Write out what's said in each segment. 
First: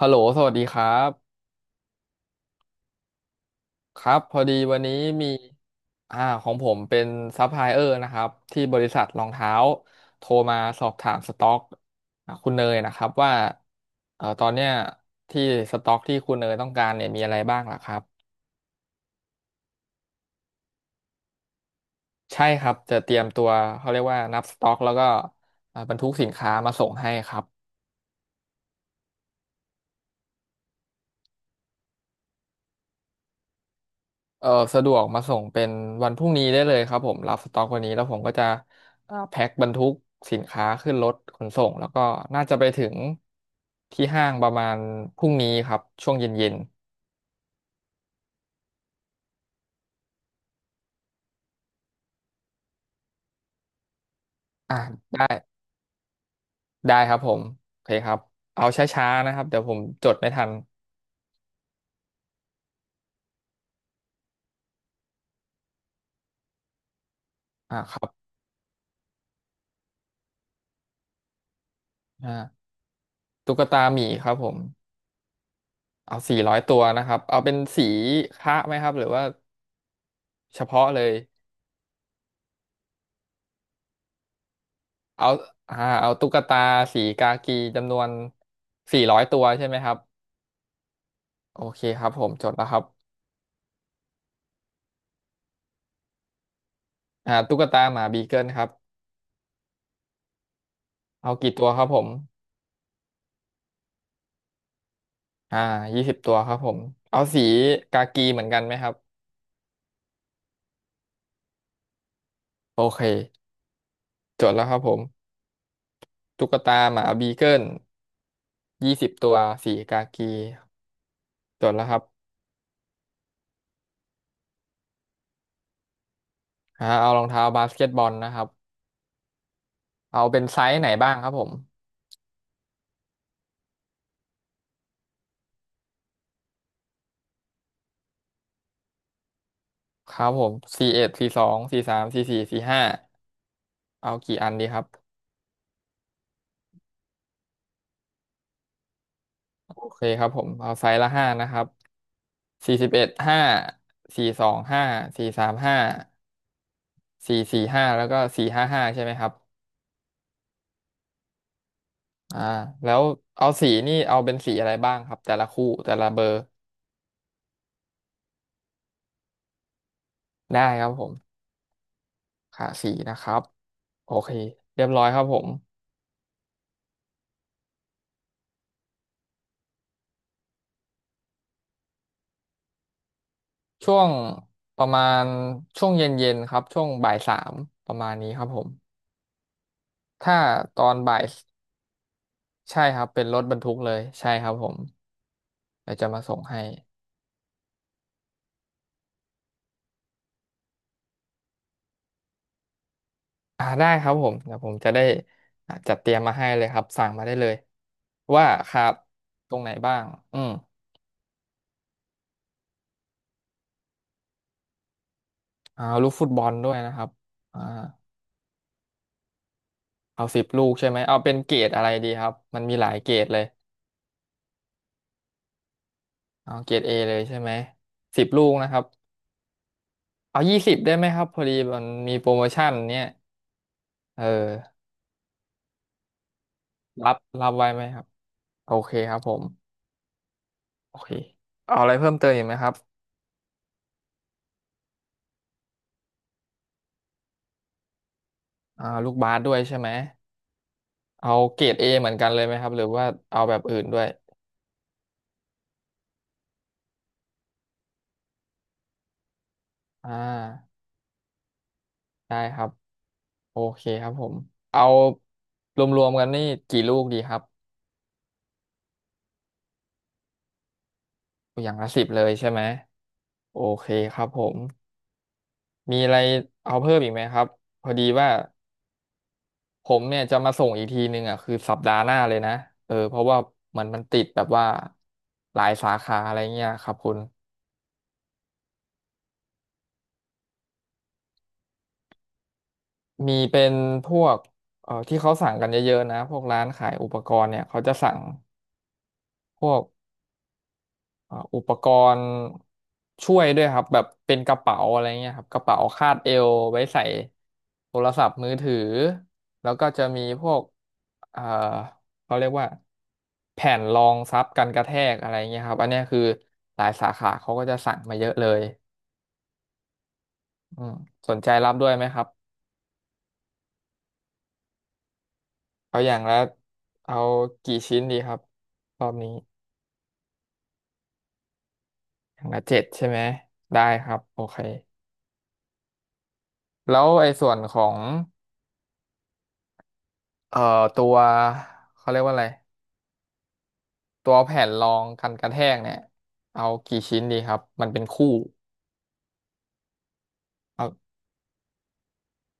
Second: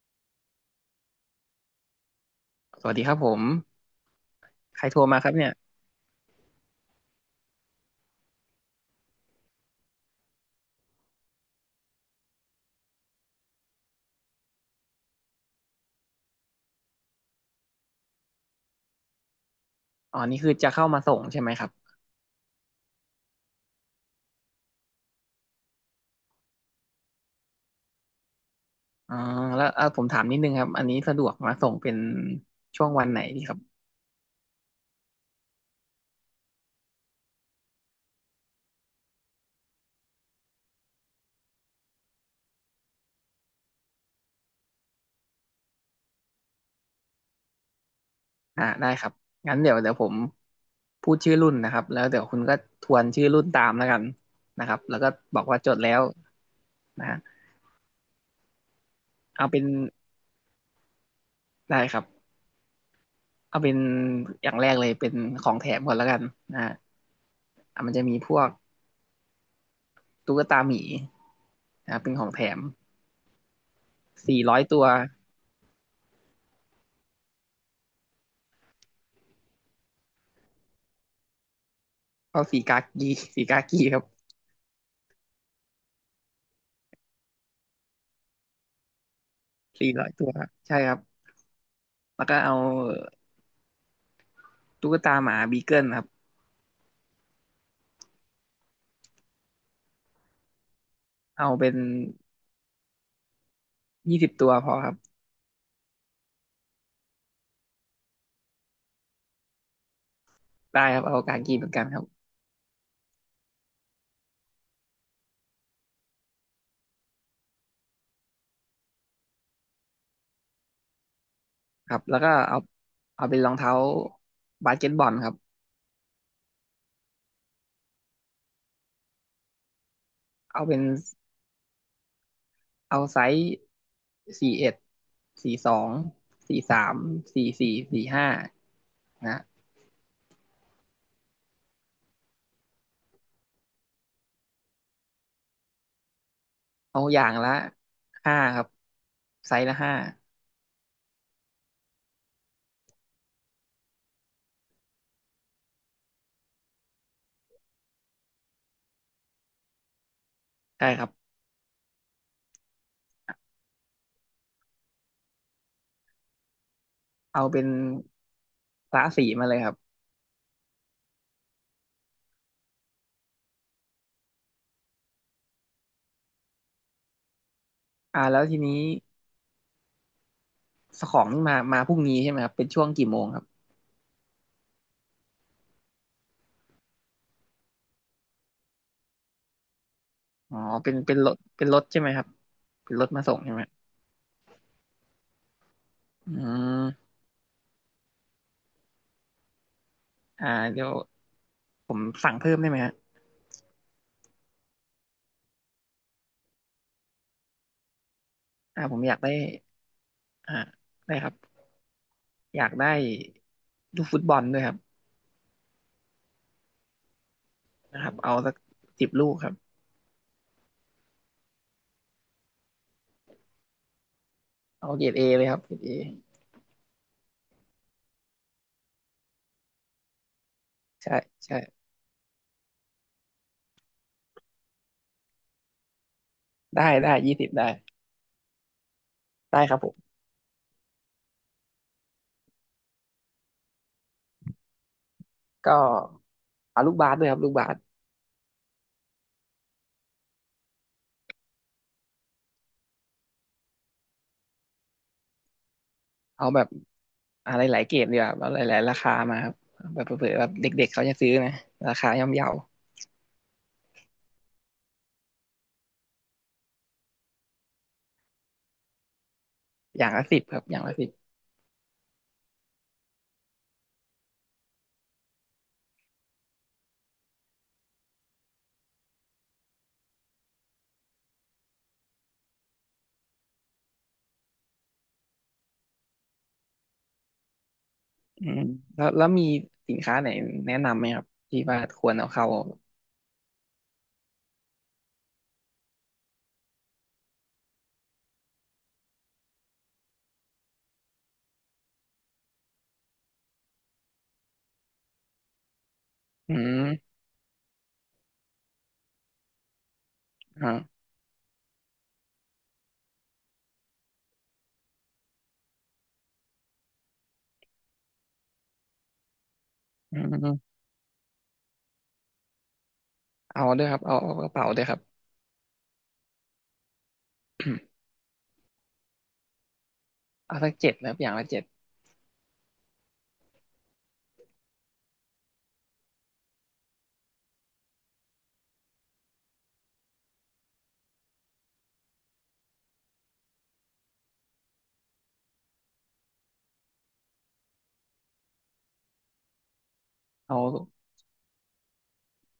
ฮัลโหลสวัสดีครับสวัสดีครับผมครับ พอดีวันใครนี้โทรมามีครับเนี่ยอ่าของผมเป็นซัพพลายเออร์นะครับที่บริษัทรองเท้าโทรมาสอบถามสต็อกคุณเนยนะครับว่าตอนเนี้ยที่สต็อกที่คุณเนยต้องการเนี่ยมีอะไรบ้างล่ะครับ อ๋อนี่คือจะเข้ามาส่งใช่ไหมครับใช่ครับจะเตรียมตัวเขาเรียกว่านับสต็อกแล้วก็บรรทุกสินค้ามาส่งให้ครับ อ๋อแล้วผมถามนิดนึงครับอันนี้สะดวกมาส่งเป็นช่วงวันไหนดีครับเออสะดวกมาส่งเป็นวันพรุ่งนี้ได้เลยครับผมรับสต็อกวันนี้แล้วผมก็จะแพ็คบรรทุกสินค้าขึ้นรถขนส่งแล้วก็น่าจะไปถึงที่ห้างประมาณพรุ่งนี้ครับช่วงเย็นอ่าได้ครับงั้นเดี๋ยวผมพูดชื่อรุ่นนะครับแล้วเดี๋ยวคุณก็ทวนชื่อรุ่นตามแล้วกันนะๆคอ่ะรับแล้วก็ได้บอกว่าจดแล้วได้นะครัฮะบผมโอเคครับเอาช้าๆนะครับเอาเดี๋เป็ยวนผมจดไม่ทันได้ครับเอาเป็นอย่างแรกเลยเป็นของแถมก่อนแล้วกันนะฮะอ่ะมัคนรัจะบมีพวกตุ๊กตาหมีนะเป็นของแถอ่ามตุ๊กตาหมีครับสี่ผร้มอยตัว เอาสี่ร้อยตัวนะครับเอาเป็นสีคะไหมครับหรือว่าเฉพาะเลย เอาสีกากี สีกากีครับเอาอ่าเอาตุ๊กตาสีกากีจำนวนสี่ร้อยตัวใช่ไหมคสี่รับร้อยตัวครับใช่ครับโอเคครับผแล้วมก็จดเอาแล้วครับตุ๊กตาหมาบีเกิลครับตุ๊กตาหมาบีเกิลครับเอาเอากี่ตัวเป็นครับผม20 ตัวพอครับอ่ายี่สิบตัวครับผมเอาสีกากีเหมือนกันไหมครับได้ครับเอากากีเหมือนกันครับโอเคจดแล้วครับผมตุ๊กตาหมาบีเกิลยี่สิบตัวสีกากีจดแล้วคครัรับบแล้วก็เอาเอาเป็นรองเท้าบาสเกตบอลครับเอารองเท้าบาสเกตบอลนะครับเอาเป็นไซเอาเป็ส์นไหนบ้างครับผมเอาไซส์414243สี่สี่45นะครับผม41 42 43 44 45เอากี่อันดีครับ เอาอย่างละห้าครับไซส์ละโอห้าเคครับผมเอาไซส์ละห้านะครับสี่สิบเอ็ดห้าสี่สองห้าสี่สามห้าสี่สี่ห้าแล้วก็สี่ห้าห้าใช่ไหมครับใช่ครับอ่าแล้วเอาสีนี่เอาเป็นสีอะไรบ้างครับแต่ละคู่แต่ละเบอร์เอาเป็นกะสีมาเลยครับได้ครับผมค่ะสีนะครับโอเคเรียบร้อยครับผมอ่าแล้วทีนี้ สของนี่มาพรุ่งนี้ใช่ไหมครับเป็นช่วงกี่โมงครับช่วงประมาณช่วงเย็นๆครับช่วงบ่ายสามประมาณนี้ครับผมถ้าอ๋อตอเป็นนเป็บ่านยรถเป็นรถใช่ไหมครับใช่เป็นครรับถเป็มานส่รงถบใช่รรไหมทุกเลยใช่ครับผมเดี๋ยวจะมาอืส่งให้ มอ่าเดี๋ยวผมสั่งเพิ่มได้ไหมฮะได้ครับผมเดี๋ยวผมจะได้จัดเตรียมมาให้เลยครับสั่งมาได้เลยว่าครับผมอยากได้ตรงไหนบ้างอืมอ่าได้ครับอยากได้ลูกฟุตบอลด้วยครับเอาลูกฟุตบอลด้วยนะครับอ่านะครับเอาสัก10 ลูกครับเอาสิบลูกใช่ไหมเอาเป็นเกรดอะไรดีครับมันมีหลายเกรดเลยเอาเกรดเอเลยครับเกรดเอเอาเกรดเอเลยใช่ไหมสิบลูกนะครับเอายี่สิบได้ไหมใช่ครับพอดีใช่มันมีโปรโมชั่นเนี่ยเออได้รัได้บยี่รัสิบบไว้ได้ไหมครับโอเคครับผมได้ครับผมโอเคเอาอะไรเพิ่มเติมอีกไหมครับก็เอาลูกบาสด้วยครับลูกบาส ลูกบาสด้วยใช่ไหมเอาเกรดเอเหมือนกันเลยไหมครับหรือว่าเอาแบบอื่นด้วย เอาแบบอะไรหลายๆเกรดดีกว่าเอาหลายๆราคามาครับแบบอ่เผื่อๆแบบาเด็กๆเขาจะซื้อนะราคาย่อมได้เยาครับโอเคครับผมเอารวมๆกันนี่กี่ลูกดีครับอย่างละสิบครับอย่างละสิบอย่างละ 10เลยใช่ไหมโอเคครับผมมีอะไรเอาเพิ่มอีกไหมครับพอดีว่าผมเนี่ยจะมาส่งอีกทีนึงอ่ะคือสัปดาห์หน้าเลยนะเออเพราะว่ามันติดแบบว่าหลายสาขาอะไรเงี้ยครับคุณอืมแล้วมีสินค้าไหนแนะนำไหมครับที่ว่าควรเอาเข้ามีเป็นพวกที่เขาสั่งกันเยอะๆนะพวกร้านขายอุปกรณ์เนี่ยเขาจะสั่งพวก อุปกรณ์ช่วยด้วยครับแบบเป็นกระเป๋าอะไรเงี้ยครับกระเป๋าคาดเอวอืไว้ใส่มโทรศัพท์มือถือแล้วก็จะมีพวกอ่าเอ่อเขาเรียกว่าแผ่นรองซับกันกระแทกอะไรเงี้ยครับอันเนี้ยคือหลายสาขาเขาก็จะสั่งมาเยอะเลยอืมอืมสนใจรับด้วยไหมครับเอาด้วยครับเอากระเป๋าด้วยครับ เอาอย่างละเอากี่ชิ้น ดีครับรอบนี้เอาสักเจ็ดนะครับอย่างละเจ็ดอย่างละ 7ใช่ไหมได้ครับโอเคแล้วไอ้ส่วนของ เอ่อตัวเขาเรียกว่าอะไรตัวแผ่นรองกันกระแทกเนี่ยเอากี่ชิ้นดีครับมันเป็นคู่เอาเอา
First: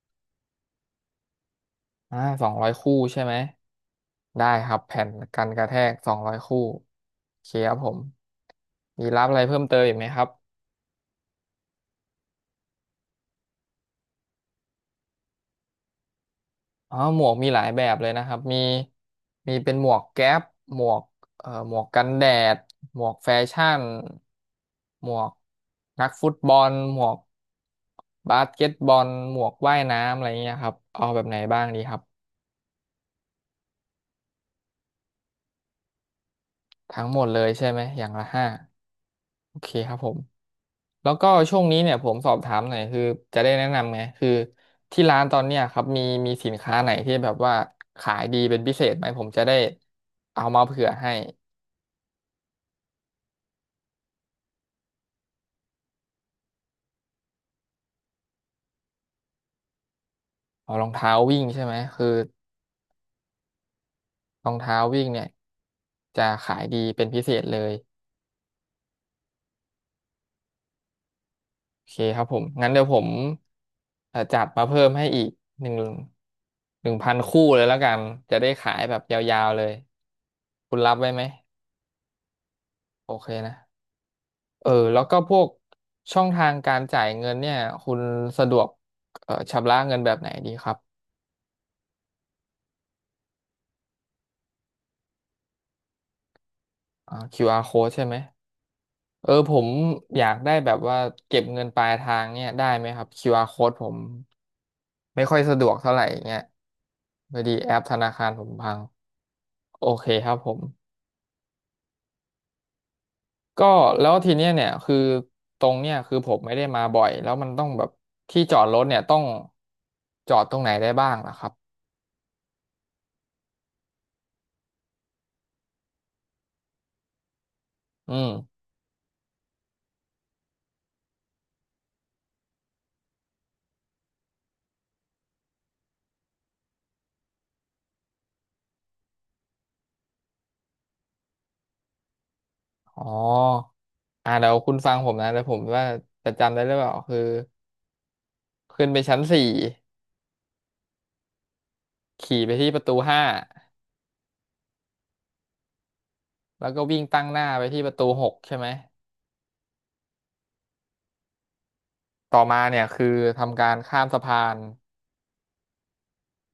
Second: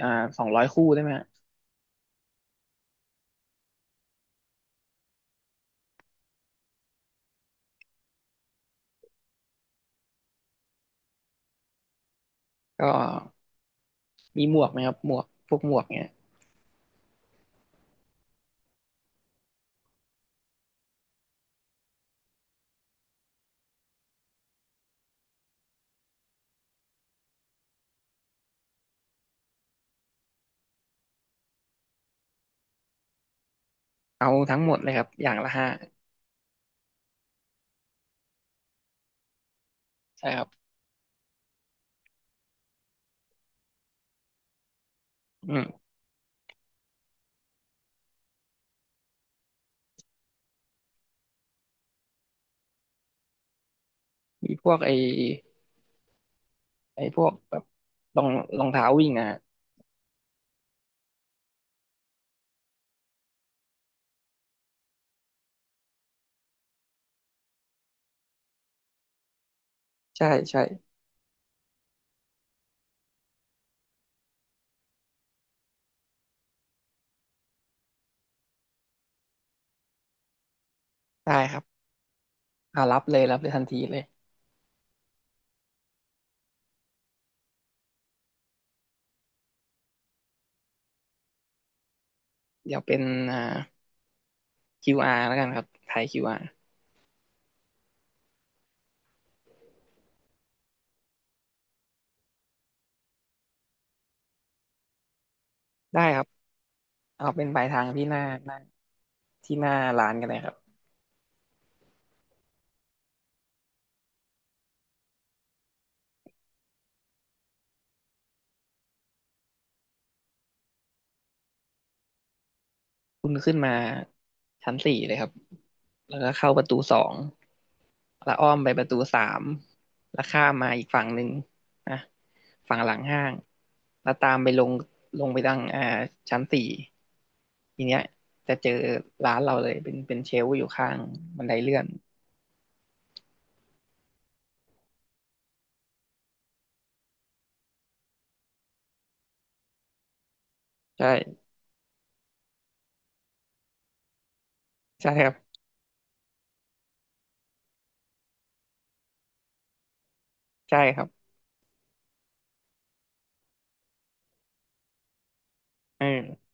อ่า200 คู่ได้ไหมฮะอ่าสองร้อยคู่ใช่ไหมได้ครับแผ่นกันกระแทกสองร้อยคู่โอเคครับผมมีรับอะไรเพิ่มเติมอีกไหมครับ ก็มีหมวกไหมครับหมวกพวกหมวกเนี่ยอ๋อหมวกมีหลายแบบเลยนะครับมีเป็นหมวกแก๊ปหมวกหมวกกันแดดหมวกแฟชั่นหมวกนักฟุตบอลหมวกบาสเกตบอลหมวกว่ายน้ำอะไรเงี้ยครับเอาแบบไหนบ้างดีครับเอาทั้งหมดเลยครับอย่างละห้าทั้งหมดเลยใช่ไหมอย่างละ 5โอเคครับผมใช่ครับแล้วก็ช่วงนี้เนี่ยผมสอบถามหน่อยคือจะได้แนะนำไงคือที่ร้านตอนอืเนี้ยมครับมีสินค้าไหนที่แบบว่าขายดีเป็นพิเศษไหมผมจะได้เอามาเผื่อให้ มีพวกไอ้พวกแบบรองรองเท้าวิ่งอ่ะอ๋อรองเท้าวิ่งใช่ไหมคือรองเท้าวิ่งเนี่ยจะขายดีเป็นพิเศษเลยใช่ใช่โอเคครับผมงั้นเดี๋ยวผมจัดมาเพิ่มให้อีกหนึ่งหนึ่งพันคู่เลยแล้วกันจะได้ขายแบบยาวๆเลยคุณรับไว้ไหมได้ครับอ่ารับโอเลยเครับเลนะยทันทีเลยเออแล้วก็พวกช่องทางการจ่ายเงินเนี่ยคุณสะดวกชำระเงินแบบไหนดีครับเดี๋ยวเป็นอ่า QR แล้วกันครับถาย QR QR code ใช่ไหม เออผมอยากได้แบบว่าเก็บเงินปลายทางเนี่ยได้ไหมครับ QR code ผมไม่ค่อยสะดวกเท่าไหได้ร่ครับเงี้ยเอาพอเป็นดีปลายแอทาปงธที่นาหน้าคารผหมน้าพังที่หน้าโอเคร้านกัคนรัเลบยผครับมก็แล้วทีเนี้ยเนี่ยคือตรงเนี่ยคือผมไม่ได้มาบ่อยแล้วมันต้องแบบที่จอดรถเนี่ยต้องจอดตรงไหนได้บ้างนะครับคุณขึ้นมาชั้นสี่เลยครับแล้วก็เข้าประตูสอง อืมแล้วอ้อมไปประตูสามแล้วข้ามมาอีกฝั่งหนึ่งนะฝั่งหลังห้างแล้วตามไปลงไปทางชั้นสี่ทีเนี้ยจะเจอร้านเราเลย เป็นเชลฟ์อยู่ข้างบันไดเลื่อนอ๋อเดี๋ยวคุณฟังผมนะเดี๋ยวผมว่าจะจำได้หรือเปล่าคือขึ้นไปชั้นสี่ใช่ ขี่ไปที่ประตูห้า ใช่ครับ แล้วก็วิ่งตั้งหน้าไปที่ประตูหกใช่ไหม ใช่ครับต่อมาเนี่ยคือทำการข้ามสะพาน เออ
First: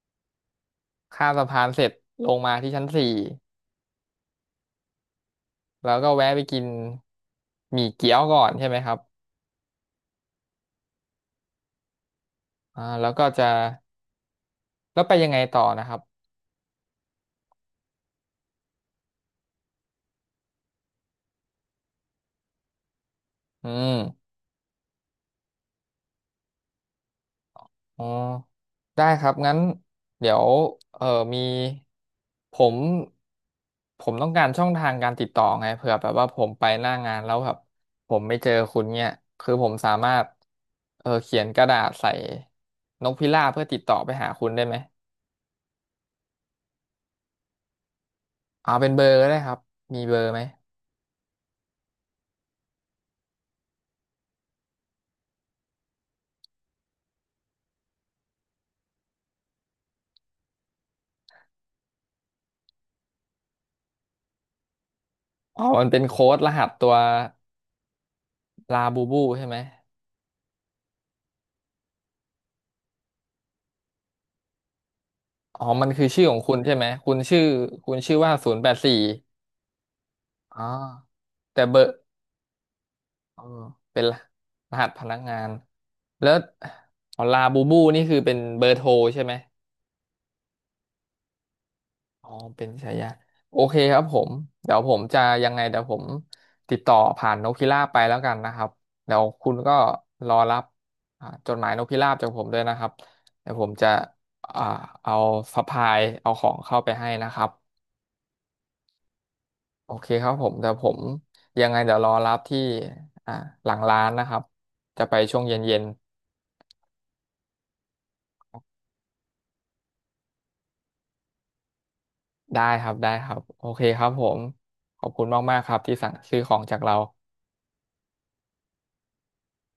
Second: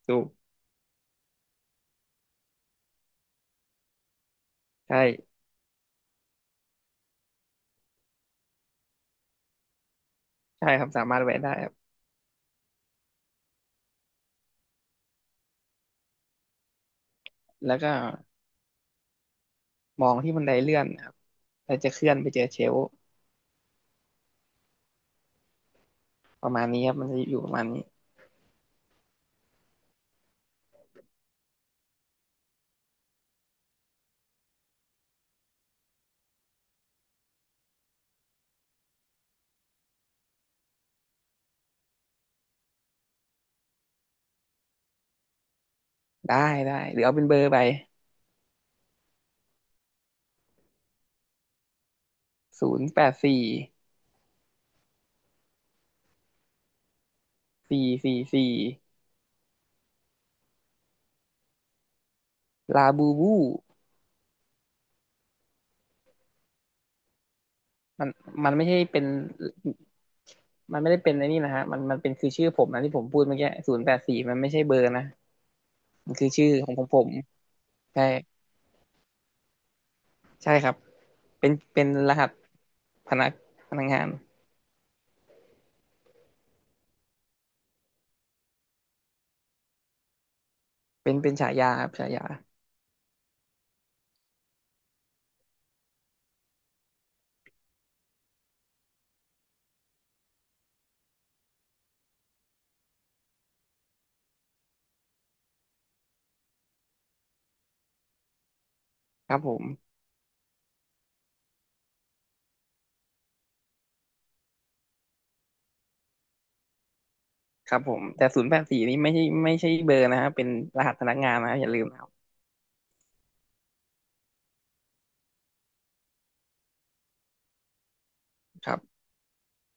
ถูกข้ามสะพานเสร็จลงมาที่ชั้นสี่ใช่แล้วก็แวะไปกินหมี่เกี๊ยวก่อนใช่ไหมครับใช่ครับสามารถแวะได้ครับแล้วก็จะ แล้วไปยังไงต่อนะครับแล้วก็มองที่บันไดเลื่อนครับแล้วจะเคลื่อนไปเจอเชลฟ์อืม ประมาณนี้ครับมันจะอยู่ประมาณนี้อ๋อได้ครับงั้นเดี๋ยวเออมีผมผมต้องการช่องทางการติดต่อไงเผื่อแบบว่าผมไปหน้างานแล้วแบบผมไม่เจอคุณเนี่ยคือผมสามารถเออเขียนกระดาษใส่นกพิราบเพื่อติดต่อไปหาคุณได้ไหมได้ได้ หรือเอาเป็นเบอร์ไปเอาเป็นเบอร์ก็ได้ครับมีเบอร์ไหม084444 ลาบูบูอ๋อมันเป็นโค้ดรหัสตัวมันมันไม่ใช่ลาเป็บูนบูใช่ไหมไม่ได้เป็นไอ้นี่นะฮะมันเป็นคือชื่อผมนะที่ผมพูดเมื่อกี้ศูนย์แปดสี่มันไม่ใช่เบอร์นะอ๋อมันคือมันชื่อคือของชื่อคุณขใช่องไหมผมคุณชื่อคุณใช่ชื่อว่า084ใช่อ๋อครับเป็นแต่เบอเป็นร์ รหัสพนักเออพนักเป็งานนรหัสพนักงานแล้วอ๋อลาบูบูนี่คือเป็นเบอร์โทรใช่ไหมเป็นฉายาครับฉายาอ๋อเป็นฉายาโอเคครับผมเดี๋ยวผมจะยังไงเดี๋ยวผมติดต่อผ่านนกพิราบไปแล้วกันนะครับเดี๋ยวคุณก็รอรับจดหมายนกพิราบจากผมด้วยนะครับเดี๋ยวผมจะอ่าเอาสะพายเอาของเข้าไปให้นะครับครับผมโอเคครับผมเดี๋ยวผมยังไงเดี๋ยวรอรับที่อ่าหลังร้านนะครับจะไปช่วงเย็นๆ ครับผมแต่ศูนย์แปดสี่นี้ไม่ใช่เบอร์นะฮะเป็นรหัสพนักงานนะอย่าลืมนะได้ครับ ได้ครับ โอเคครับผม ขอบคุณมากๆครับที่สั่งซื้อของจากเราครับ